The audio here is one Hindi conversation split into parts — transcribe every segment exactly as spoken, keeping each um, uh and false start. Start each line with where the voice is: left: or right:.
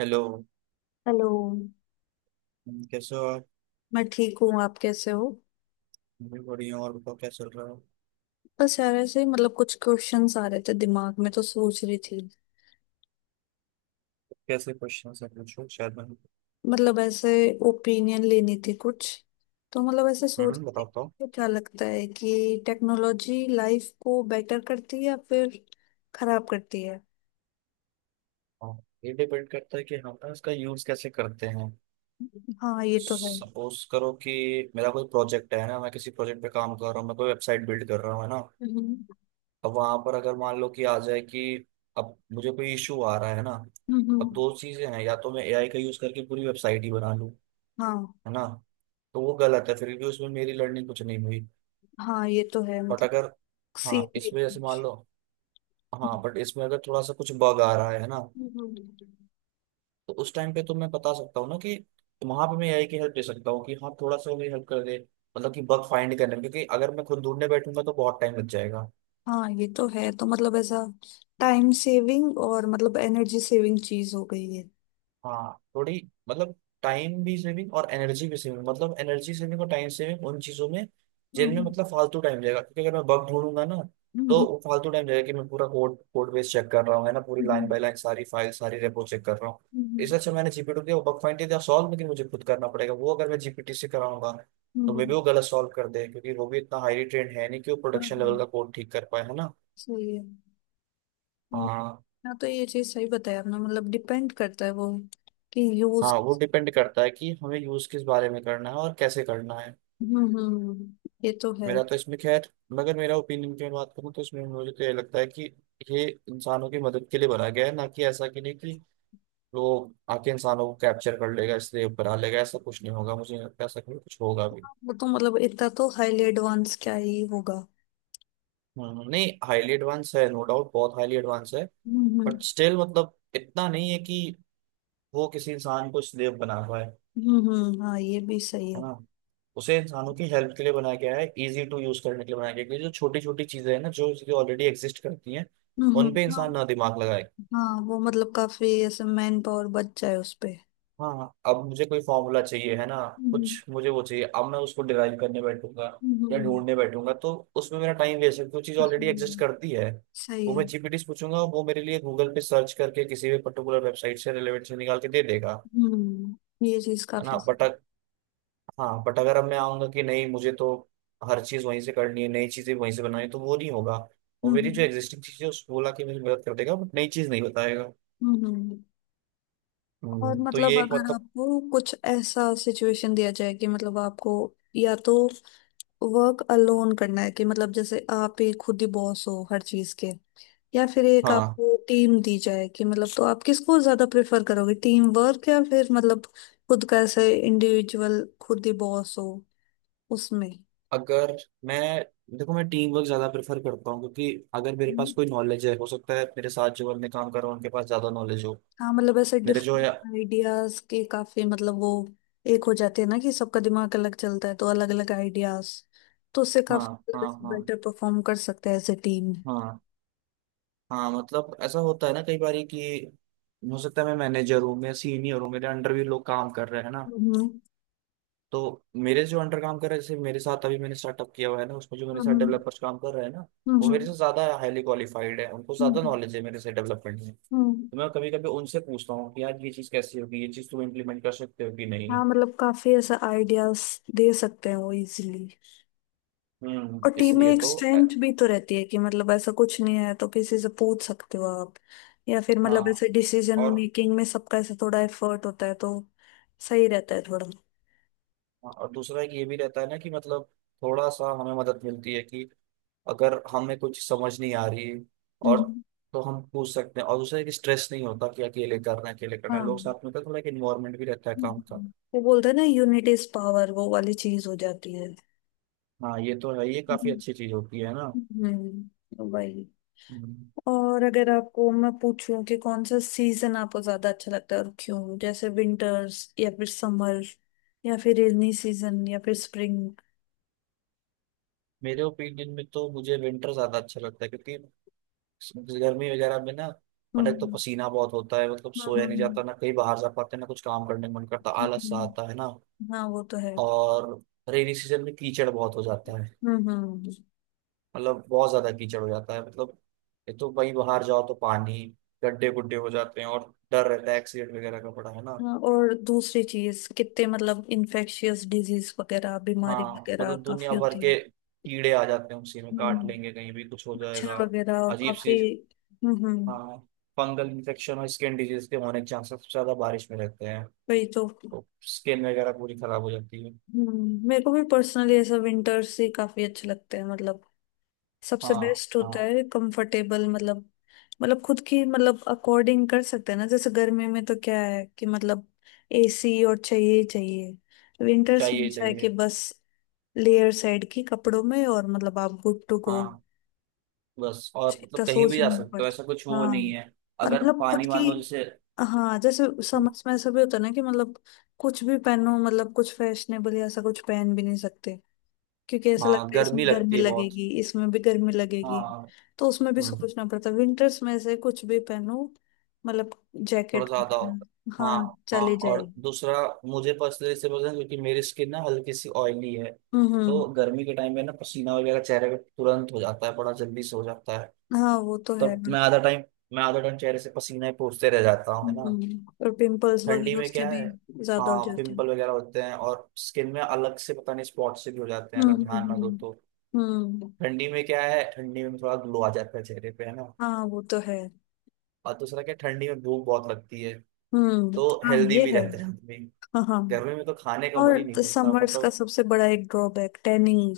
right: हेलो।
left: हेलो।
right: कैसे हो आप?
left: मैं ठीक हूँ, आप कैसे हो?
right: मैं बढ़िया हूँ। और बताओ, क्या चल रहा है?
left: बस यार ऐसे ही, मतलब कुछ क्वेश्चंस आ रहे थे दिमाग में तो सोच रही थी।
right: कैसे क्वेश्चन है, पूछो। शायद मैं...
left: मतलब ऐसे ओपिनियन लेनी थी कुछ, तो मतलब ऐसे सोच
right: हम्म,
left: रही थी
right: बताता हूँ।
left: कि क्या लगता है कि टेक्नोलॉजी लाइफ को बेटर करती है या फिर खराब करती है।
right: हाँ, ये डिपेंड करता है कि हम ना इसका यूज कैसे करते हैं।
left: हाँ ये तो है।
right: सपोज करो कि मेरा कोई प्रोजेक्ट है ना, मैं किसी प्रोजेक्ट पे काम कर रहा हूँ, मैं कोई वेबसाइट बिल्ड कर रहा हूँ, है ना।
left: हम्म
right: अब वहां पर अगर मान लो कि आ जाए कि अब मुझे कोई इशू आ रहा है ना। अब
left: हम्म।
right: दो चीजें हैं, या तो मैं ए आई का यूज करके पूरी वेबसाइट ही बना लूँ,
left: हाँ
right: है ना, तो वो गलत है, फिर भी उसमें मेरी लर्निंग कुछ नहीं हुई।
left: हाँ ये तो है
right: बट
left: मतलब,
right: अगर... हाँ
left: सीख
right: इसमें जैसे मान
left: कुछ।
right: लो, हाँ बट इसमें अगर थोड़ा सा कुछ बग आ रहा है ना,
left: हम्म।
right: तो उस टाइम पे तो मैं बता सकता हूँ ना कि वहां पे मैं ए आई की हेल्प दे सकता हूँ कि हाँ थोड़ा सा भी हेल्प कर दे, मतलब कि बग फाइंड करने में, क्योंकि अगर मैं खुद ढूंढने बैठूंगा तो बहुत टाइम लग जाएगा।
left: हाँ ये तो है, तो मतलब ऐसा टाइम सेविंग और मतलब एनर्जी सेविंग चीज हो गई है।
right: हाँ थोड़ी, मतलब टाइम भी सेविंग और एनर्जी भी सेविंग, मतलब एनर्जी सेविंग और टाइम सेविंग उन चीजों में जिनमें
left: हम्म,
right: मतलब फालतू टाइम जाएगा, क्योंकि अगर मैं बग ढूंढूंगा ना, तो
left: हम्म,
right: वो फालतू टाइम जाएगा कि मैं पूरा कोड कोड बेस चेक कर रहा हूँ, है ना, पूरी लाइन
left: हम्म,
right: बाय लाइन सारी फाइल सारी रेपो चेक कर रहा हूँ।
left: हम्म,
right: इससे अच्छा मैंने जी पी टी दिया, बग फाइंड दिया, सॉल्व, लेकिन मुझे खुद करना पड़ेगा। वो अगर मैं जी पी टी से कराऊंगा तो मे
left: हम्म,
right: भी वो गलत सॉल्व कर दे, क्योंकि वो भी इतना हाईली ट्रेंड है नहीं कि वो
left: हाँ,
right: प्रोडक्शन लेवल का
left: हाँ,
right: कोड ठीक कर पाए, है ना।
left: सही है। हम्म,
right: हाँ।
left: हाँ तो ये चीज सही बताया आपने, मतलब डिपेंड करता है वो कि यूज।
right: हाँ, वो डिपेंड करता है कि हमें यूज किस बारे में करना है और कैसे करना है।
left: हम्म हम्म, हम्म, ये तो है।
right: मेरा तो इसमें खैर, मगर मेरा ओपिनियन की मैं बात करूँ तो इसमें मुझे तो ये लगता है कि ये इंसानों की मदद के लिए बनाया गया है, ना कि ऐसा कि... नहीं कि वो आके इंसानों को कैप्चर कर लेगा। इसलिए बना लेगा, ऐसा कुछ नहीं होगा, मुझे नहीं लगता ऐसा कभी कुछ होगा भी।
left: वो तो मतलब इतना तो हाईली एडवांस क्या ही होगा।
right: हम्म, नहीं, हाईली एडवांस है, नो डाउट बहुत हाईली एडवांस है।
left: हम्म
right: बट स्टिल मतलब इतना नहीं है कि वो किसी इंसान को स्लेव बना पाए,
left: हम्म हम्म, हाँ ये भी सही
right: है
left: है।
right: ना। उसे इंसानों की हेल्प के लिए बनाया गया है, इजी टू यूज करने के लिए बनाया गया है, क्योंकि जो छोटी छोटी चीजें हैं ना, जो चीजें ऑलरेडी एग्जिस्ट करती हैं
left: हम्म।
right: उन पे
left: हाँ।
right: इंसान ना दिमाग लगाए।
left: हाँ वो मतलब काफी ऐसे मैन पावर बच जाए उस पे।
right: हाँ हाँ, अब मुझे कोई फॉर्मूला चाहिए, है ना।
left: हम्म
right: कुछ मुझे वो चाहिए, अब मैं उसको डिराइव करने बैठूंगा या
left: हम्म
right: ढूंढने बैठूंगा, तो उसमें मेरा टाइम वेस्ट है, वो चीज़ ऑलरेडी एग्जिस्ट
left: हम्म,
right: करती है।
left: सही
right: वो
left: है।
right: मैं जी पी टी से पूछूंगा, वो मेरे लिए गूगल पे सर्च करके किसी भी पर्टिकुलर वेबसाइट से रिलेवेंट से निकाल के दे देगा।
left: हम्म ये चीज
right: है ना
left: काफी सही
right: बट...
left: है।
right: हाँ बट अगर अब मैं आऊंगा कि नहीं मुझे तो हर चीज़ वहीं से करनी है, नई चीज़ें वहीं से बनानी है, तो वो नहीं होगा। वो मेरी जो
left: हम्म
right: एग्जिस्टिंग चीज़ है उसको बोला कि मेरी मदद कर देगा, बट नई चीज़ नहीं बताएगा।
left: हम्म हम्म। और
right: हम्म, तो
left: मतलब
right: ये एक
left: अगर
right: मतलब...
left: आपको कुछ ऐसा सिचुएशन दिया जाए कि मतलब आपको या तो वर्क अलोन करना है, कि मतलब जैसे आप ही खुद ही बॉस हो हर चीज के, या फिर एक
right: हाँ,
left: आपको टीम दी जाए, कि मतलब तो आप किसको ज्यादा प्रेफर करोगे, टीम वर्क या फिर मतलब खुद का ऐसे इंडिविजुअल खुद ही बॉस हो उसमें।
right: अगर मैं... देखो, मैं टीम वर्क ज्यादा प्रेफर करता हूँ, क्योंकि अगर मेरे पास कोई नॉलेज है, हो सकता है मेरे साथ जो बंदे काम कर रहे हैं उनके पास ज्यादा नॉलेज हो।
left: हाँ मतलब ऐसे
right: मेरे जो
left: डिफरेंट
right: है...
left: आइडियाज के काफी मतलब वो एक हो जाते हैं ना कि सबका दिमाग अलग चलता है तो अलग अलग आइडियाज, तो उससे
right: हाँ
left: काफी
right: हाँ
left: मतलब
right: हाँ।
left: बेटर परफॉर्म कर सकते हैं एज ए टीम।
right: हाँ। हाँ मतलब ऐसा होता है ना कई बार कि हो सकता है मैं मैनेजर हूँ, मैं सीनियर हूँ, मेरे अंडर भी लोग काम कर रहे हैं ना,
left: हम्म
right: तो मेरे जो अंडर काम कर रहे हैं, जैसे मेरे साथ अभी मैंने स्टार्टअप किया हुआ है ना, उसमें जो मेरे साथ
left: हम्म
right: डेवलपर्स काम कर रहे हैं ना, वो
left: हम्म
right: मेरे से ज्यादा हाईली क्वालिफाइड है, उनको ज्यादा
left: हम्म,
right: नॉलेज है मेरे से डेवलपमेंट में। तो
left: हम्म।
right: मैं कभी कभी उनसे पूछता हूँ कि यार ये चीज कैसी होगी, ये चीज तुम इम्प्लीमेंट कर सकते हो कि नहीं।
left: हाँ मतलब काफी ऐसा आइडियाज दे सकते हैं वो इजीली। और
right: हम्म
left: टीम में
right: इसलिए
left: एक
right: तो अ,
left: स्ट्रेंथ भी तो रहती है कि मतलब ऐसा कुछ नहीं है तो किसी से पूछ सकते हो आप, या फिर मतलब
right: हाँ।
left: ऐसे डिसीजन
right: और...
left: मेकिंग में सबका ऐसा थोड़ा एफर्ट होता है तो सही रहता है थोड़ा।
right: और दूसरा एक ये भी रहता है ना कि मतलब थोड़ा सा हमें मदद मिलती है कि अगर हमें कुछ समझ नहीं आ रही, और
left: हम्म।
right: तो हम पूछ सकते हैं। और दूसरा, एक स्ट्रेस नहीं होता कि अकेले करना है अकेले करना है। लोग
left: हाँ।
right: साथ में होते हैं, थोड़ा एक इन्वायरमेंट भी रहता है काम का।
left: हम्म। वो बोलते हैं ना यूनिट इज पावर, वो वाली चीज हो जाती है।
right: हाँ ये तो है, ये काफी
left: हम्म
right: अच्छी चीज होती है ना।
left: हम्म, वही।
right: हम्म।
left: और अगर आपको मैं पूछूं कि कौन सा सीजन आपको ज्यादा अच्छा लगता है और क्यों, जैसे विंटर्स या फिर समर या फिर रेनी सीजन या फिर स्प्रिंग?
right: मेरे ओपिनियन में तो मुझे विंटर ज्यादा अच्छा लगता है, क्योंकि इस... गर्मी वगैरह में ना, मतलब एक तो
left: हम्म
right: पसीना बहुत होता है, मतलब
left: हम्म
right: सोया नहीं
left: हम्म,
right: जाता, ना कहीं बाहर जा पाते, ना कुछ काम करने का मन करता, आलस सा आता
left: हम्म।
right: है ना।
left: हाँ वो तो है।
right: और रेनी सीजन में कीचड़ बहुत हो जाता है,
left: हम्म हम्म।
right: मतलब बहुत ज्यादा कीचड़ हो जाता है, मतलब एक तो वहीं बाहर जाओ तो पानी... गड्ढे गुड्ढे हो जाते हैं और डर रहता है एक्सीडेंट वगैरह का बड़ा, है ना।
left: हाँ, और दूसरी चीज कितने मतलब इन्फेक्शियस डिजीज वगैरह बीमारी
right: हाँ
left: वगैरह
right: मतलब
left: काफी
right: दुनिया भर
left: होती है।
right: के कीड़े आ जाते हैं, उसी में काट
left: हम्म,
right: लेंगे, कहीं भी कुछ हो
left: मच्छर
right: जाएगा।
left: वगैरह और
right: अजीब
left: काफी।
right: सी...
left: हम्म हम्म,
right: हाँ, फंगल इन्फेक्शन और स्किन डिजीज के होने के चांसेस सबसे ज्यादा बारिश में रहते हैं।
left: वही तो।
right: तो स्किन वगैरह पूरी खराब हो जाती है।
left: हम्म, मेरे को भी पर्सनली ऐसा विंटर्स ही काफी अच्छे लगते हैं, मतलब सबसे
right: हाँ।
left: बेस्ट होता
right: हाँ,
left: है कंफर्टेबल, मतलब मतलब खुद की मतलब अकॉर्डिंग कर सकते हैं ना। जैसे गर्मी में तो क्या है कि मतलब एसी और चाहिए ही चाहिए, विंटर्स में
right: चाहिए
left: ऐसा है कि
right: चाहिए।
left: बस लेयर साइड की कपड़ों में और मतलब आप गुड टू गो,
right: हाँ, बस और
left: इतना
right: मतलब कहीं भी
left: सोचना
right: जा
left: नहीं
right: सकते हो, ऐसा कुछ
left: पड़ता।
right: वो
left: हाँ
right: नहीं है।
left: और
right: अगर
left: मतलब खुद
right: पानी
left: की,
right: मान लो जैसे...
left: हाँ जैसे समझ में ऐसा भी होता है ना कि मतलब कुछ भी पहनो, मतलब कुछ फैशनेबल ऐसा कुछ पहन भी नहीं सकते, क्योंकि ऐसा
right: हाँ,
left: लगता है इसमें
right: गर्मी लगती
left: गर्मी
right: है बहुत।
left: लगेगी इसमें भी गर्मी लगेगी।
right: हाँ।
left: तो उसमें भी
right: हम्म।
left: सोचना पड़ता है, विंटर्स में से कुछ भी पहनो, मतलब
right: थोड़ा
left: जैकेट
right: ज्यादा होता
left: वगैरह
right: है, हाँ।
left: हाँ
right: हाँ
left: चली
right: और
left: जाएगी।
right: दूसरा, मुझे पर्सनली इससे पसंद है क्योंकि मेरी स्किन ना हल्की सी ऑयली है।
left: हम्म हम्म,
right: तो गर्मी के टाइम में ना पसीना वगैरह चेहरे पे तुरंत हो जाता है, बड़ा जल्दी से हो जाता है।
left: हाँ वो तो है।
right: तब मैं आधा टाइम मैं आधा टाइम चेहरे से पसीना ही पोंछते रह जाता हूँ, है ना।
left: हम्म और पिंपल्स
right: ठंडी
left: वगैरह
right: में
left: उसके
right: क्या
left: भी
right: है...
left: ज्यादा हो
right: हाँ,
left: जाते हैं।
right: पिंपल वगैरह होते हैं और स्किन में अलग से पता नहीं स्पॉट से भी हो जाते हैं
left: हम्म
right: अगर ध्यान ना दो
left: हम्म
right: तो।
left: हम्म हम्म।
right: ठंडी में क्या है, ठंडी में थोड़ा ग्लो आ जाता है चेहरे पे, है ना।
left: हाँ वो तो है।
right: और दूसरा क्या, ठंडी में भूख बहुत लगती है,
left: हम्म।
right: तो
left: हाँ
right: हेल्दी
left: ये
right: भी
left: है।
right: रहते हैं आदमी।
left: हाँ हाँ।
right: गर्मी में तो खाने का मन ही
left: और
right: नहीं करता,
left: समर्स का
right: मतलब...
left: सबसे बड़ा एक ड्रॉबैक टैनिंग,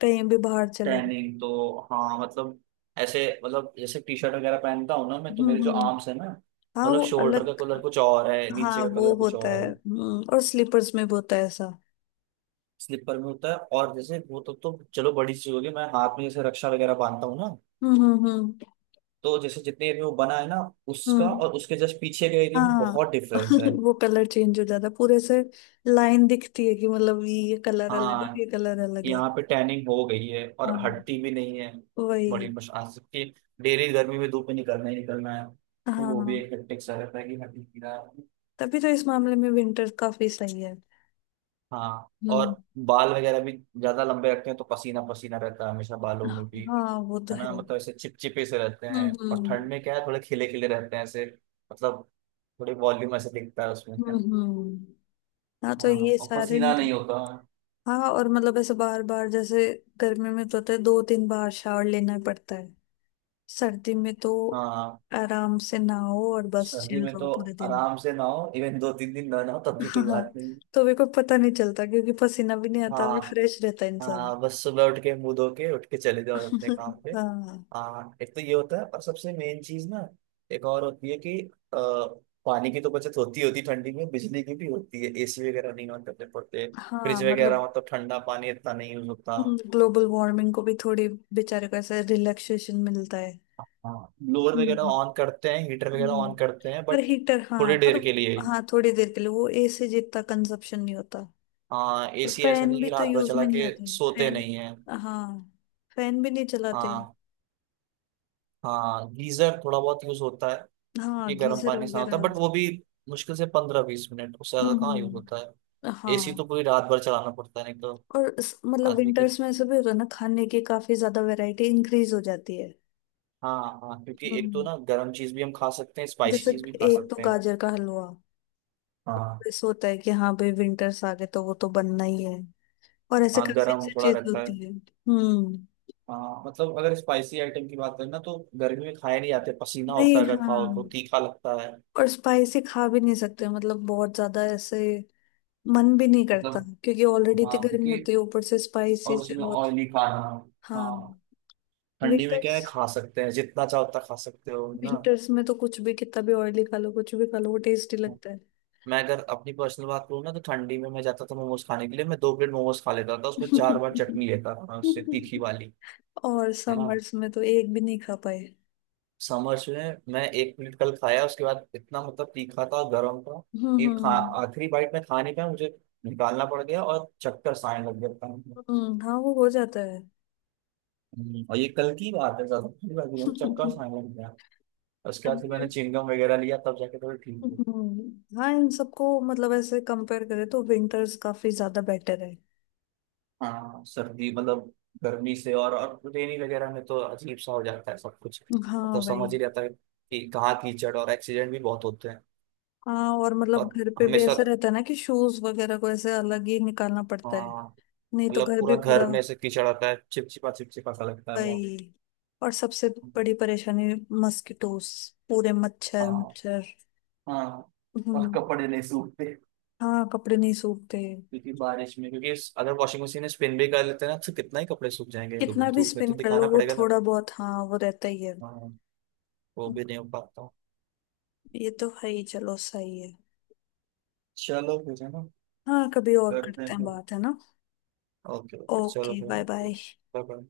left: कहीं भी बाहर चले।
right: टैनिंग तो हाँ मतलब ऐसे, मतलब जैसे टी शर्ट वगैरह पहनता हूँ ना मैं, तो
left: हम्म
right: मेरे जो
left: हम्म,
right: आर्म्स है ना,
left: हाँ
right: मतलब
left: वो
right: शोल्डर का
left: अलग।
right: कलर कुछ और है, नीचे
left: हाँ
right: का
left: वो
right: कलर कुछ
left: होता
right: और
left: है
right: है।
left: हम्म, और स्लीपर्स में भी होता है ऐसा।
right: स्लीपर में होता है। और जैसे वो तो... तो चलो बड़ी चीज होगी, मैं हाथ में जैसे रक्षा वगैरह बांधता हूँ ना,
left: हम्म हम्म हम्म
right: तो जैसे जितने एरिया में बना है ना, उसका
left: हम्म,
right: और उसके जस्ट पीछे के एरिया में
left: हाँ।
right: बहुत डिफरेंस है।
left: वो कलर चेंज हो जाता है पूरे से, लाइन दिखती है कि मतलब ये कलर अलग है
right: हाँ
left: ये कलर अलग है।
right: यहाँ पे टैनिंग हो गई है और
left: हाँ
right: हटती भी नहीं है। बड़ी
left: वही।
right: मुश्किल से। डेली गर्मी में धूप में निकलना ही निकलना है, तो वो भी
left: हाँ
right: एक हेक्टिक सा रहता है कि हट ही नहीं रहा है।
left: तभी तो इस मामले में विंटर काफी सही है।
right: हाँ
left: हम्म।
right: और बाल वगैरह भी ज्यादा लंबे रखते हैं, तो पसीना पसीना रहता है हमेशा, बालों में भी,
left: हाँ वो तो
right: है
left: है।
right: ना। मतलब ऐसे चिपचिपे से रहते
left: हम्म
right: हैं, और ठंड
left: हम्म
right: में क्या है, थोड़े खिले खिले रहते हैं ऐसे, मतलब थोड़ी वॉल्यूम ऐसे दिखता है उसमें।
left: हम्म हम्म। हाँ तो
right: हाँ
left: ये
right: और
left: सारे
right: पसीना नहीं
left: मतलब,
right: होता है।
left: हाँ और मतलब ऐसे बार बार जैसे गर्मी में तो होता है दो तीन बार शावर लेना पड़ता है, सर्दी में तो
right: हाँ,
left: आराम से नहाओ और बस
right: सर्दी
left: चिल
right: में
left: रहो
right: तो
left: पूरे दिन।
right: आराम से नहाओ, इवन दो तीन दिन ना नहाओ तब भी कोई
left: हाँ,
right: बात नहीं।
left: तो मेरे को पता नहीं चलता क्योंकि पसीना भी नहीं आता, भी
right: हाँ,
left: फ्रेश रहता है इंसान।
right: हाँ बस सुबह उठ के मुंह धो के उठ के चले जाओ अपने काम पे।
left: हाँ।
right: हाँ एक तो ये होता है, और सबसे मेन चीज ना, एक और होती है कि अ, पानी की तो बचत होती, होती है ठंडी में, बिजली की भी होती है, एसी वगैरह नहीं ऑन करने पड़ते।
left: हाँ
right: फ्रिज वगैरह,
left: मतलब
right: मतलब ठंडा पानी इतना नहीं यूज होता।
left: ग्लोबल वार्मिंग को भी थोड़ी बेचारे को ऐसे रिलैक्सेशन मिलता है।
right: हाँ ब्लोअर वगैरह ऑन करते हैं, हीटर वगैरह
left: हम्म
right: ऑन करते हैं,
left: पर
right: बट
left: हीटर, हाँ
right: थोड़ी
left: पर
right: देर के लिए ही।
left: हाँ थोड़ी देर के लिए वो एसी जितना कंजप्शन नहीं होता।
right: हाँ,
left: और
right: ए सी ऐसा
left: फैन
right: नहीं
left: भी
right: कि
left: तो
right: रात भर
left: यूज
right: चला
left: में नहीं
right: के
left: आते,
right: सोते
left: फैन
right: नहीं है।
left: हाँ फैन भी नहीं चलाते।
right: हाँ। हाँ गीजर थोड़ा बहुत यूज होता है
left: हाँ
right: क्योंकि गर्म
left: गीजर
right: पानी से होता
left: वगैरह
right: है, बट वो
left: हम्म
right: भी मुश्किल से पंद्रह बीस मिनट, उससे ज्यादा कहाँ यूज
left: हम्म,
right: होता है। ए सी
left: हाँ।
right: तो पूरी रात भर चलाना पड़ता है, नहीं तो...
left: और इस- मतलब
right: आदमी की...
left: विंटर्स में ऐसा भी होता है ना खाने की काफी ज्यादा वैरायटी इंक्रीज हो जाती है।
right: हाँ हाँ, क्योंकि एक तो
left: हम्म,
right: ना गर्म चीज भी हम खा सकते हैं, स्पाइसी
left: जैसे
right: चीज भी खा
left: एक तो
right: सकते हैं।
left: गाजर का हलवा,
right: हाँ।
left: ऐसा होता है कि हाँ भाई विंटर्स आ गए तो वो तो बनना ही है, और ऐसे
right: हाँ
left: काफी
right: गर्म
left: अच्छी
right: थोड़ा
left: चीज
right: रहता है।
left: होती है। हम्म।
right: हाँ मतलब अगर स्पाइसी आइटम की बात करें ना, तो गर्मी में खाए नहीं जाते, पसीना होता
left: नहीं
right: है, अगर
left: हाँ,
right: खाओ तो तीखा लगता है,
left: और स्पाइसी खा भी नहीं सकते मतलब बहुत ज्यादा ऐसे, मन भी नहीं करता
right: मतलब...
left: क्योंकि ऑलरेडी इतनी
right: हाँ
left: गर्मी
right: क्योंकि...
left: होती है ऊपर से स्पाइसी
right: और
left: से
right: उसमें
left: और
right: ऑयली खाना।
left: हाँ।
right: हाँ। ठंडी में क्या
left: विंटर्स
right: है, खा सकते हैं जितना चाहो उतना खा सकते हो, है ना।
left: विंटर्स में तो कुछ भी, कितना भी ऑयली खा लो, कुछ भी खा लो वो टेस्टी लगता है।
right: मैं अगर अपनी पर्सनल बात करूँ ना, तो ठंडी में मैं जाता था मोमोज खाने के लिए, मैं दो प्लेट मोमोज खा लेता था, उसमें चार बार चटनी लेता था मैं उससे तीखी वाली,
left: और
right: है ना।
left: समर्स में तो एक भी नहीं खा पाए।
right: समर्स में मैं एक प्लेट कल खाया, उसके बाद इतना मतलब तीखा था, गर्म था,
left: हम्म
right: कि खा...
left: हम्म
right: आखिरी बाइट में खा नहीं पाया मुझे, निकालना पड़ गया, और चक्कर आने लग गया था।
left: हम्म, हाँ वो हो जाता है।
right: हम्म, और ये कल की बात है, ज्यादा की बात नहीं, चक्कर आने लग गया। उसके बाद फिर मैंने
left: अभी
right: चिंगम वगैरह लिया, तब जाके थोड़ा ठीक।
left: हम्म, हाँ इन सबको मतलब ऐसे कंपेयर करें तो विंटर्स काफी ज्यादा बेटर है।
right: हाँ सर्दी मतलब, गर्मी से, और और रेनी वगैरह में तो अजीब सा हो जाता है सब कुछ।
left: हाँ
right: मतलब
left: भाई।
right: समझ ही रहता है कि कहाँ कीचड़, और एक्सीडेंट भी बहुत होते हैं।
left: हाँ और मतलब
right: और
left: घर पे भी
right: हमेशा,
left: ऐसा रहता है ना कि शूज वगैरह को ऐसे अलग ही निकालना पड़ता है,
right: हाँ,
left: नहीं तो
right: मतलब
left: घर भी
right: पूरा
left: पूरा।
right: घर में से कीचड़ आता है, चिपचिपा चिपचिपा सा लगता है बहुत।
left: भाई, और सबसे बड़ी परेशानी मस्किटोस, पूरे मच्छर
right: हाँ।
left: मच्छर।
right: हाँ और
left: हम्म,
right: कपड़े नहीं सूखते,
left: हाँ कपड़े नहीं सूखते।
right: क्योंकि बारिश में, क्योंकि इस- अगर वॉशिंग मशीन में स्पिन भी कर लेते हैं ना, तो कितना ही कपड़े सूख जाएंगे, धूप...
left: कितना भी
right: धूप में
left: स्पिन
right: तो
left: कर लो
right: दिखाना
left: वो
right: पड़ेगा ना।
left: थोड़ा बहुत हाँ वो रहता ही है।
right: हाँ वो भी नहीं हो पाता।
left: ये तो है ही, चलो सही है।
right: चलो फिर, है ना।
left: हाँ कभी और
right: करते
left: करते
right: हैं
left: हैं
right: फिर।
left: बात, है ना।
right: ओके ओके चलो
left: ओके,
right: फिर।
left: Bye bye.
right: Okay, bye bye.